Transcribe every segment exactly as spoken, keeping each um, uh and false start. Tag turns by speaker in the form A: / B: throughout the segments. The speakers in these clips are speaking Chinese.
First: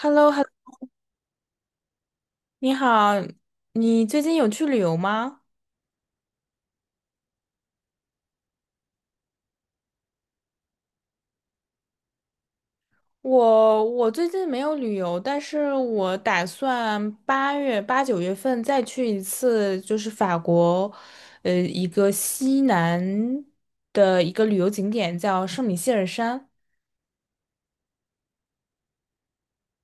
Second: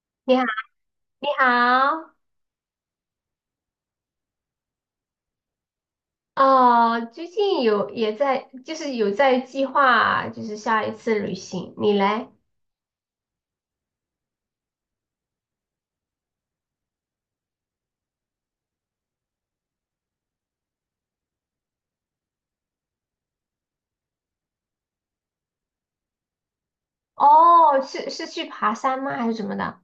A: h e l l o
B: 你
A: h e
B: 好，
A: l l o
B: 你好。
A: 你好，你最近有去旅游吗？
B: 哦，最近有也在，就是有在计划，就是下一次旅行。你来。
A: 我我最近没有旅游，但是我打算八月八九月份再去一次，就是法国，呃，一个西南的一个旅游景点叫圣米歇尔山。
B: 哦，是是去爬山吗？还是怎么的？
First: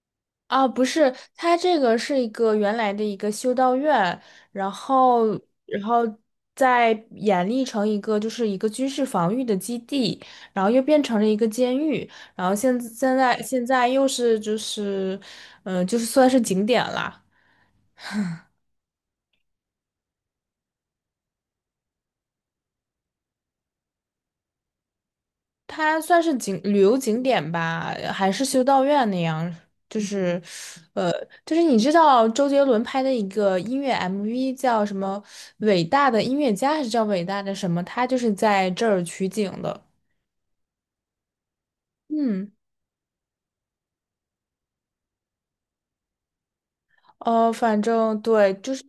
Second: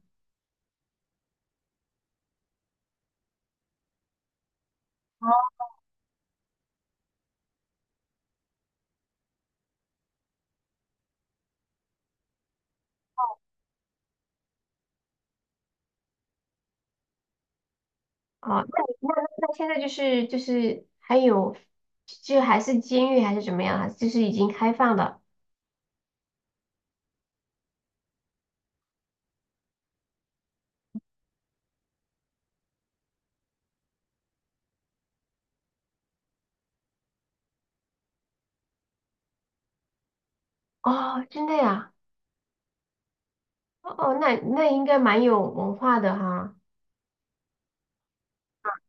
A: 啊，不是，它这个是一个原来的一个修道院，然后，然后再演绎成一个就是一个军事防御的基地，然后又变成了一个监狱，然后现现在现在又是就是，嗯、就是算是景点啦。
B: 哦，那你那那现在就是就是还有，就还是监狱还是怎么样啊？还是就是已经开放的？
A: 它算是景旅游景点吧，还是修道院那样，就是，呃，就是你知道周杰伦拍的一个音乐 M V 叫什么《伟大的音乐家》，还是叫《伟大的什么》？他就是在这儿取景的。
B: 哦，真的呀？
A: 嗯，
B: 哦，那那应该蛮有文化的哈。
A: 呃，反正对，就是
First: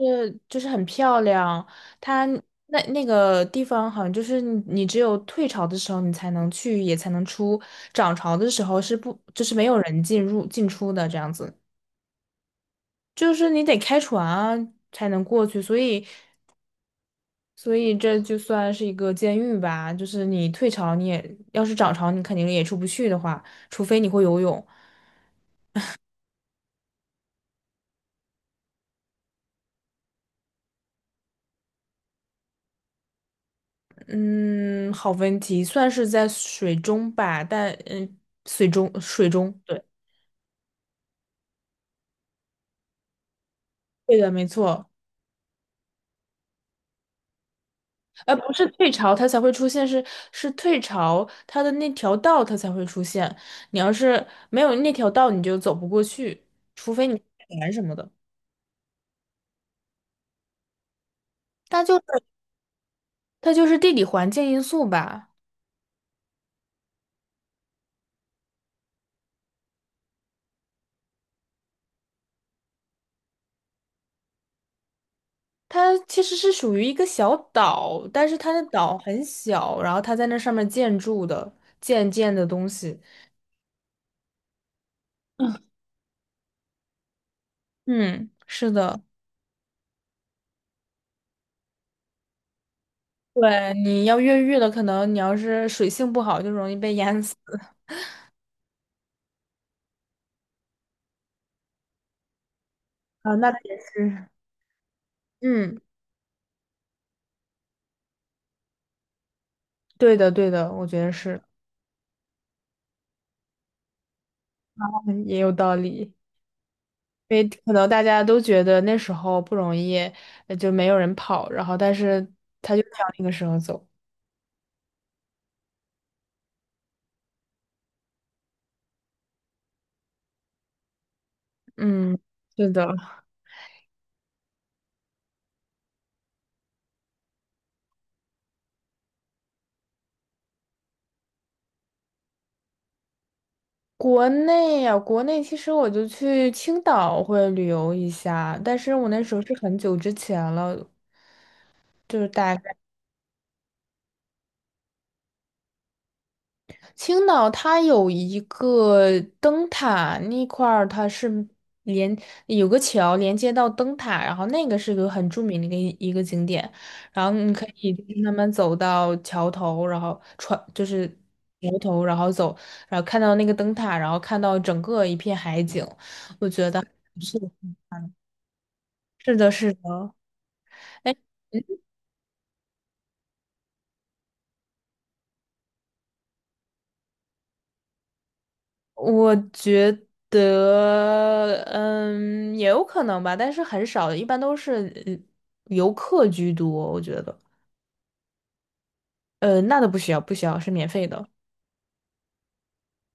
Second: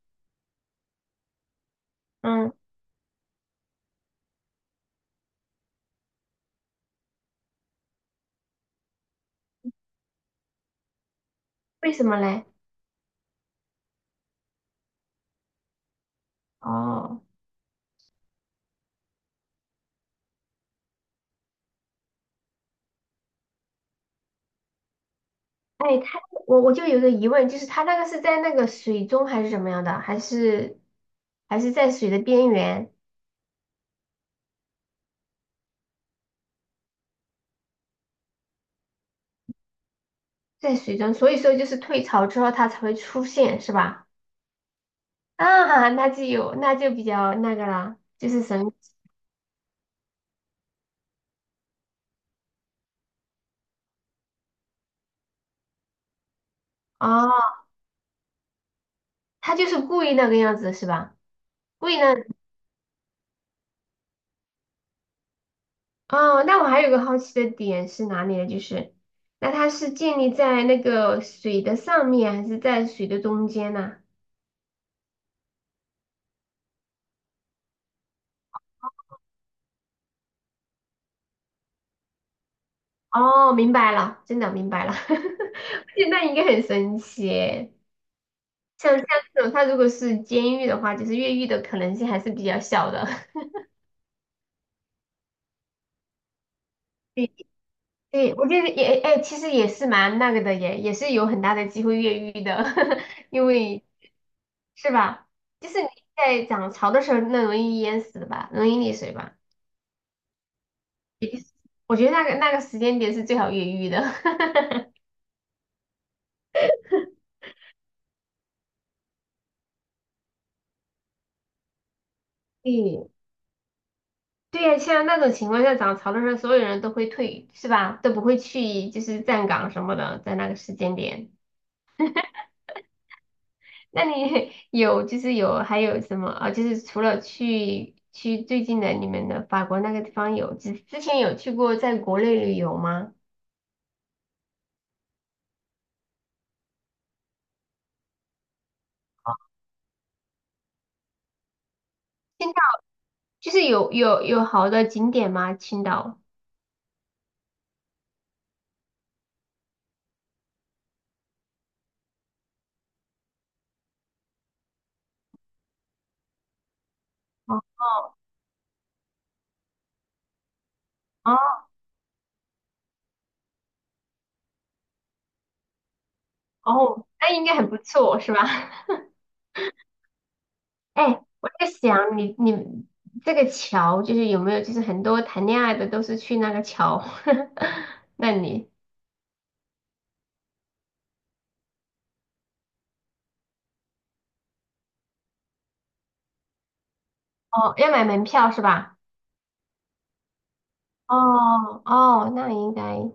A: 就是很漂亮。它
B: 嗯，
A: 那那个地方好像就是你，你只有退潮的时候你才能去，也才能出；涨潮的时候是不，就是没有人进入进出的这样子。
B: 为什么嘞？
A: 就是你得开船啊才能过去，所以，
B: 哦。
A: 所以这就算是一个监狱吧。就是你退潮，你也要是涨潮，你肯定也出不去的话，除非你会游泳。
B: 哎，他我我就有个疑问，就是他那个是在那个水中还是怎么样的，还是还是在水的边缘，
A: 嗯，好问题，算是在水中吧，但嗯，水中水中，对，
B: 在水中，所以说就是退潮之后它才会出现，是吧？
A: 对的，没错。
B: 啊，那就有，那就比较那个了，就
A: 呃，
B: 是
A: 不
B: 神
A: 是退
B: 奇。
A: 潮它才会出现，是是退潮它的那条道它才会出现。你要是没有那条道，你就走不过去，除非你开
B: 哦，
A: 船什么的。
B: 他就是故意那个样子是吧？故
A: 就
B: 意那
A: 是。它就是地理环境因素吧。
B: 哦，那我还有个好奇的点是哪里呢？就是那它是建立在那个水的上面，还是在水的中间呢？
A: 它其实是属于一个小岛，但是它的岛很小，然后它在那上面建筑的，建建的东西。
B: 哦，明白了，真的明白了。现在应该很神奇耶。
A: 嗯，是
B: 像
A: 的，
B: 像这种，他如果是监狱的话，就是越狱的可能性还是比较小的。
A: 对，你要越狱了，可能你要是水性不好，就容易被淹
B: 对，
A: 死。
B: 对，我觉得也，哎，其实也是蛮那个的，也也是有很大的机会越狱的。
A: 啊，
B: 因
A: 那倒也
B: 为
A: 是。
B: 是吧？就
A: 嗯，
B: 是你在涨潮的时候，那容易淹死的吧，容易溺水吧。
A: 对的，对的，我觉得
B: 也就
A: 是，
B: 是我觉得那个那个时间点是最好越狱的。
A: 嗯也有道理。因为可能大家都觉得那时候不容易，呃就没有人跑，然后但是他就想
B: 对，
A: 那个时候走。
B: 对呀，像那种情况下涨潮的时候，所有人都会退，是吧？都不会去，就是站岗什么的，在那个时间点。
A: 嗯，是的。
B: 那你 有就是有还有什么啊？就是除了去去最近的你们的法国那个地方有，之之前有去过在国内旅游吗？
A: 国内呀、国内其实我就去青岛会旅游一下，但是我那时候是很久之前了，就是
B: 青
A: 大
B: 岛
A: 概
B: 就是有有有好的景点吗？青岛？
A: 青岛它有一个灯塔那块儿，它是连有个桥连接到灯塔，然后那个是个很著名的一个一个景点，然后你
B: 哦
A: 可以就
B: 哦
A: 是慢慢走到桥头，然后穿就是桥
B: 哦。
A: 头，然后走，然后看到那个灯塔，然后看到整个一片海景，
B: 哦，那应该很
A: 是
B: 不错，是吧？
A: 是的，是的。
B: 哎，
A: 哎
B: 我在想你你这个桥就是有没有就是很多谈恋爱的都是去那个桥。那你
A: 我觉得，嗯，也有可能吧，但是很少，一般都是呃游客居多，我觉得。
B: 哦，要买门票是吧？
A: 呃，那都不需要，不需要，是免费的。
B: 哦哦，那应该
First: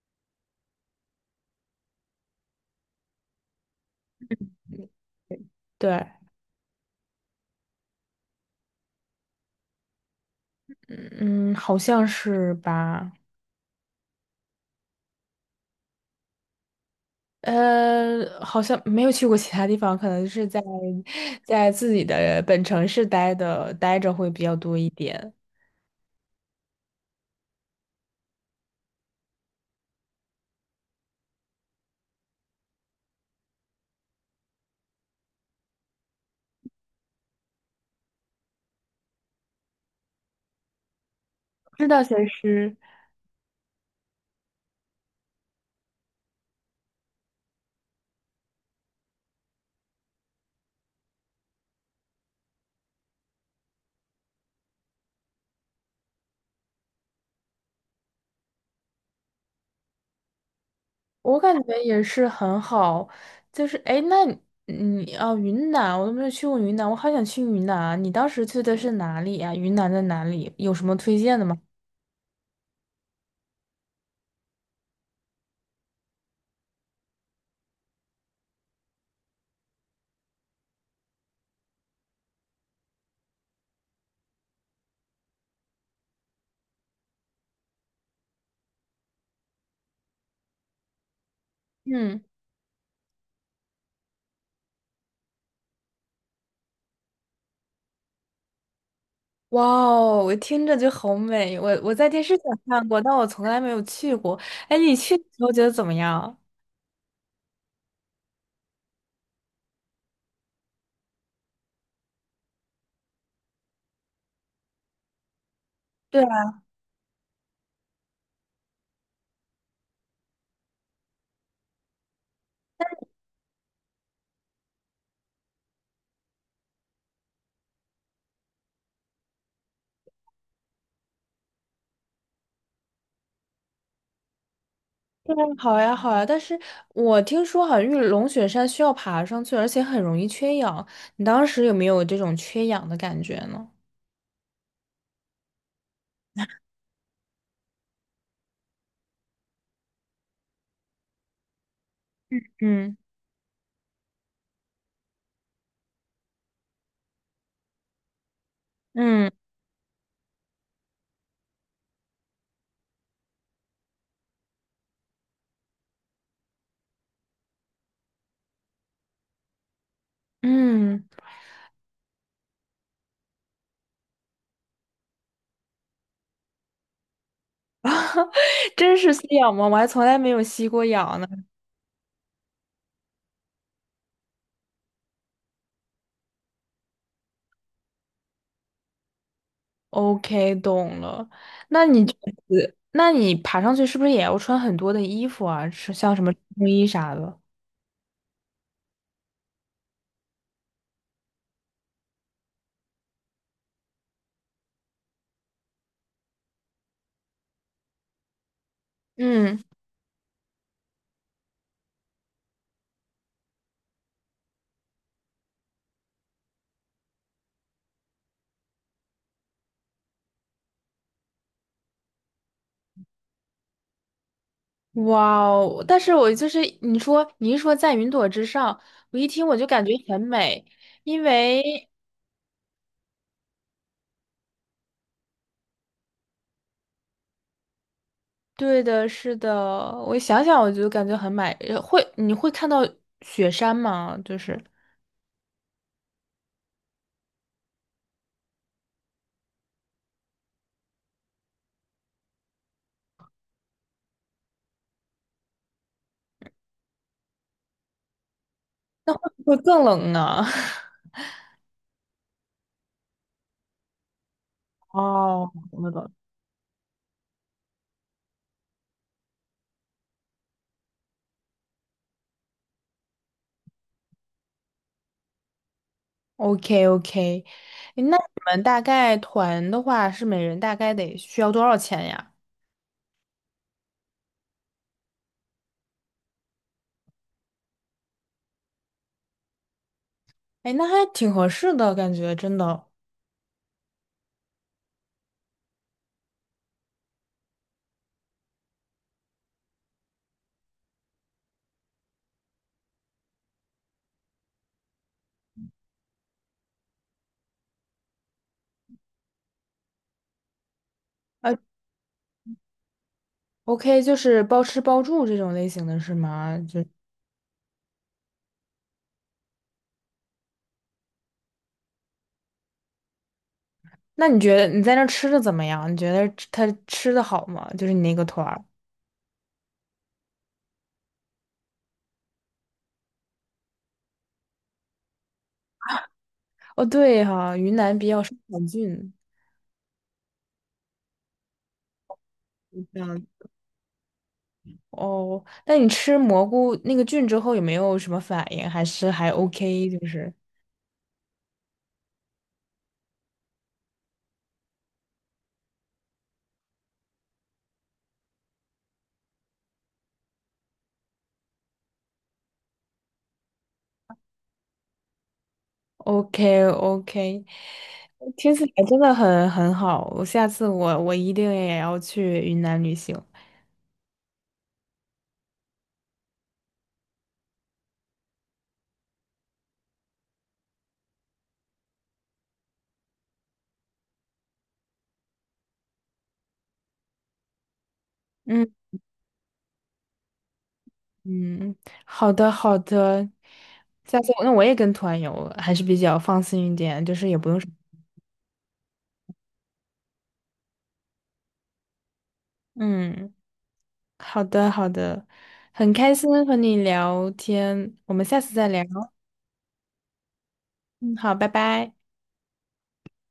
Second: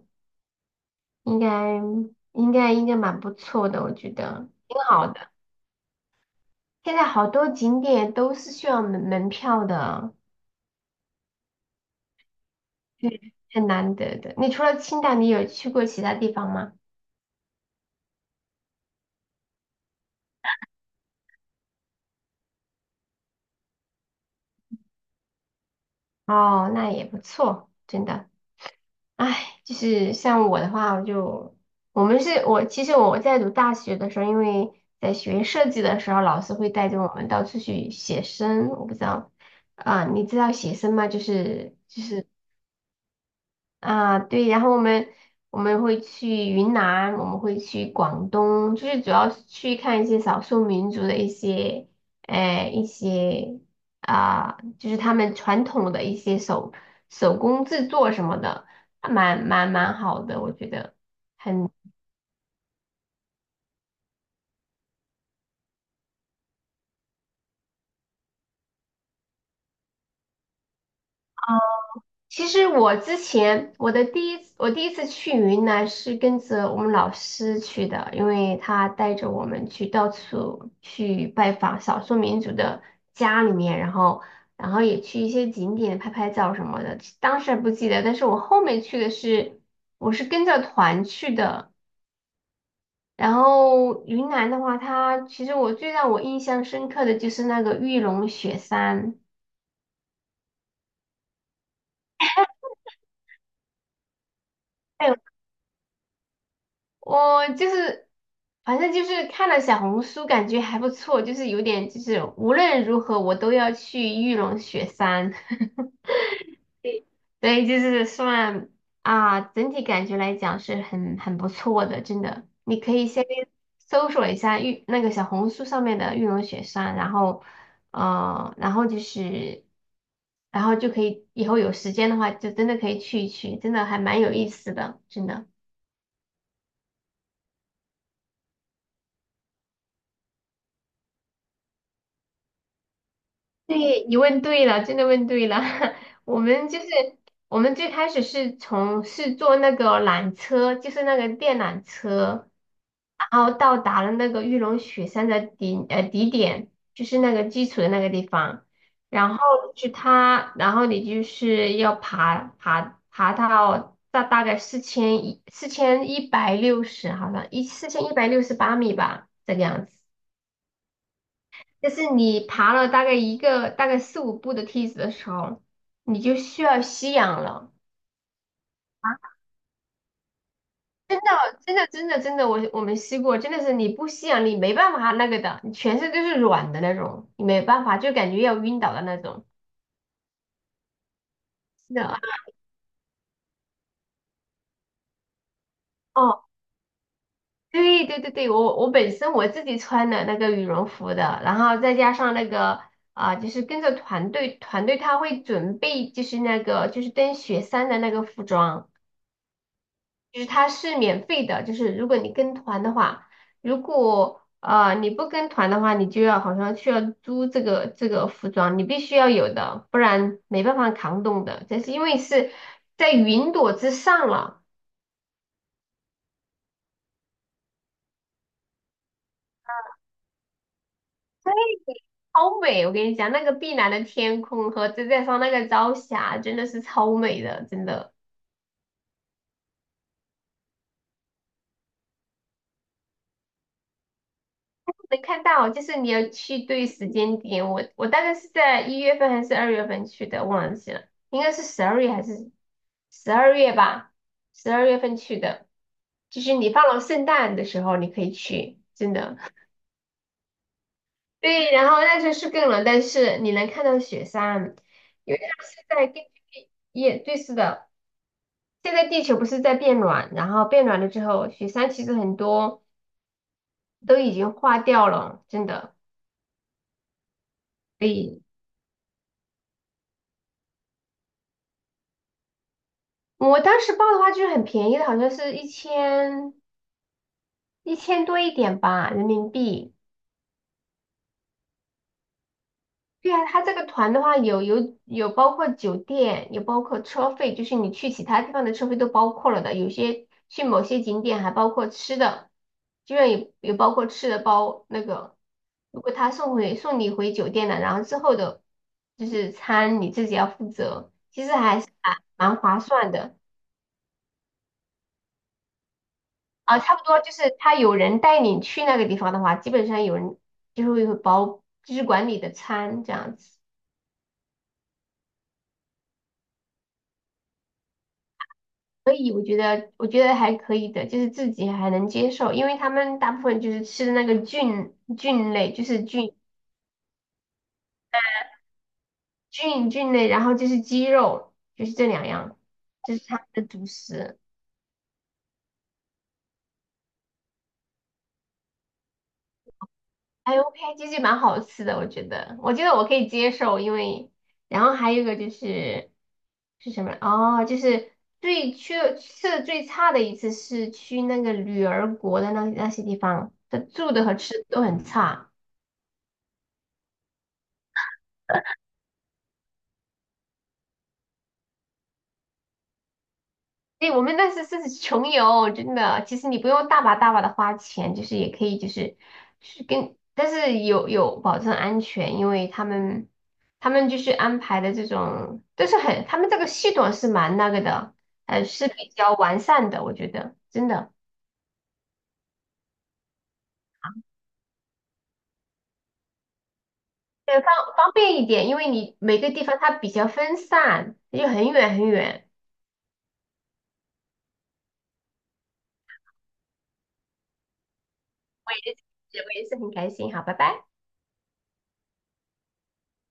B: 应该应该应该蛮不错的，我觉得挺好的。
A: 对，
B: 现在好多景点都是需要门门票的，
A: 嗯，好像是吧。
B: 对，很难得的。你除了青岛，你有去过其他地方吗？
A: 呃，好像没有去过其他地方，可能是在在自己的本城市待的待着会比较多一点。
B: 哦，那也不错，真的。唉，就是像我的话，我就我们是我其实我在读大学的时候，因为在学设计的时候，老师会带着我们到处去写生。我不知道啊，你知道写生吗？就是
A: 知
B: 就
A: 道，其
B: 是
A: 实。
B: 啊，对，然后我们我们会去云南，我们会去广东，就是主要是去看一些少数民族的一些，呃，一些啊、就是他们传统的一些手手工制作什么的，还蛮蛮蛮好的，我觉得。
A: 我感觉也是很好，就是哎，诶那你啊，云南我都没有去过云南，我好想去云南啊。你当时去的是哪里呀？云南在哪里？有什么推荐的吗？
B: 其实我之前我的第一次我第一次去云南是跟着我们老师去的，因为他带着我们去到处去拜访少数民族的家里面，然后然后也去一些景点拍拍照什么的。当时还不记得，但是我后面去的是我是跟着团去的。
A: 嗯，
B: 然后云南的话，它其实我最让我印象深刻的就是那个玉龙雪山。
A: 哇哦，我听着就好美。我我在电视上看过，但我从来没有去过。哎，你去
B: 哎，
A: 的时候觉得怎么样？
B: 我就是，反正就是看了小红书，感觉还不错，就是有点就是无论如何我都要去玉龙雪山。
A: 对啊，
B: 所以就是算啊，整体感觉来讲是很很不错的，真的。你可以先搜索一下玉那个小红书上面的玉龙雪山，然后呃，然后就是，然后就可以以后有时间的话，就真的可以去一去，真的还蛮有意思的，真
A: 对啊，
B: 的。
A: 好呀，好呀。但是我听说好像玉龙雪山需要爬上去，而且很容易缺氧。你当时有没有这种缺氧的感觉呢？
B: 对，你问对了，真的问对了。我们就是我们最开始是从是坐那个缆车，就是那个电缆车，
A: 嗯。
B: 然后到达了那个玉龙雪山的底呃底点，就是那个基础的那个地方。
A: 嗯
B: 然后去它，然后你就是要爬爬爬到大大概四千一四千一百六十，好像一四千一百六十八米吧，这个样子。
A: 嗯。
B: 就是你爬了大概一个大概四五步的梯子的时候，你就需要吸氧了。
A: 真是
B: 啊！
A: 吸氧吗？我还从来没有吸过氧呢。
B: 真的，真的，真的，我我们吸过，真的是你不吸氧，你没办法那个的，你全身都是软的那种，你没办法，就感觉要晕倒的那种。
A: OK，懂了。那
B: 是
A: 你这
B: 的。
A: 次那你爬上去是不是也要穿很多的衣服啊？是像 什么冲
B: 哦，
A: 锋衣啥的？
B: 对对对对，我我本身我自己穿的那个羽绒服的，然后再加上那个啊、就是跟着团队，团队他会准备就是那个就是登雪山的那个服装。
A: 嗯，
B: 就是它是免费的，就是如果你跟团的话，如果呃你不跟团的话，你就要好像需要租这个这个服装，你必须要有的，不然没办法扛冻的。这是因为是在云朵之上了。
A: 哇哦！但是我就是你说，你一说在云朵之上，我一听我就感觉很美，因为
B: 超美！我跟你讲，那个碧蓝的天空和再加上那个朝霞，真的是超美的，真的。
A: 对的，是的，我想想我就感觉很美。呃会，你会看到雪山吗？就是
B: 能看到，就是你要去对时间点。我我大概是在一月份还是二月份去的，忘记了，应该是十二月还是十二月吧，十二月份去的。就是你放了圣诞的时候，你可以去，真的。
A: 会更冷呢。
B: 对，然后那时候是更冷，但是你能看到雪山，因为
A: 哦，
B: 它是
A: 懂了懂
B: 在
A: 了
B: 根据也对，是的。现在地球不是在变暖，然后变暖了之后，雪山其实很多都已经化掉了，真的。
A: OK OK，那你
B: 对。
A: 们大概团的话是每人大概得需要多少钱呀？
B: 我当时报的话就是很便宜的，好像是一千一千多一点吧，人民币。
A: 哎，那还挺合适的感觉，真的。
B: 对啊，他这个团的话有有有包括酒店，有包括车费，就是你去其他地方的车费都包括了的。有些去某些景点还包括吃的，居然有有包括吃的包那个。如果他送回送你回酒店了，然后之后的就是餐你自己要负责，其实
A: 呃
B: 还是蛮划算的。
A: ，OK，就是包吃包住这种类型的是吗？
B: 啊，
A: 就
B: 差不多就是他有人带你去那个地方的话，基本上有人就是会会包，就是管理的餐这样子。
A: 那你觉得你在那儿吃的怎么样？你觉得他吃的好吗？就是你那个团儿。
B: 所以我觉得，我觉得还可以的，就是自己还能接受，因为他们大部分就是吃的那个菌菌类，就是菌
A: 哦，对哈，云南比较生产菌，
B: 菌菌类，然后就是鸡肉，就是这两样，
A: 这
B: 这是
A: 样。
B: 他们的主食。
A: 哦，那你吃蘑菇那个菌之后有没有什么反应？还是还 OK？就是。
B: 哎，OK，其实蛮好吃的，我觉得，我觉得我可以接受，因为，然后还有一个就是是什么？哦，就是最去吃的最差的一次是去那个女儿国的那那些地方，这住的和吃的都很差。
A: o k o k 听起来真的很很好，我下次我我一定也要去云南旅行。
B: 对，我们那是是穷游，真的。其实你不用大把大把的花钱，就是也可以，就是是跟，但是有有保证安全，因为他们他们就是安排的这种，都是很，他们这个系统是蛮那个的，呃，
A: 嗯
B: 是比较完善的，我觉得真的，
A: 嗯，好的好的，下次我那我也跟团游，还是比较放心一点，就是也不
B: 对，
A: 用什
B: 方
A: 么。
B: 方便一点，因为你每个地方它比较分散，又很远很远。
A: 嗯，好的好的，很开心和你聊天，我们下次再
B: 我
A: 聊。
B: 也是，我也是很开心，好，拜拜。
A: 嗯，好，拜拜。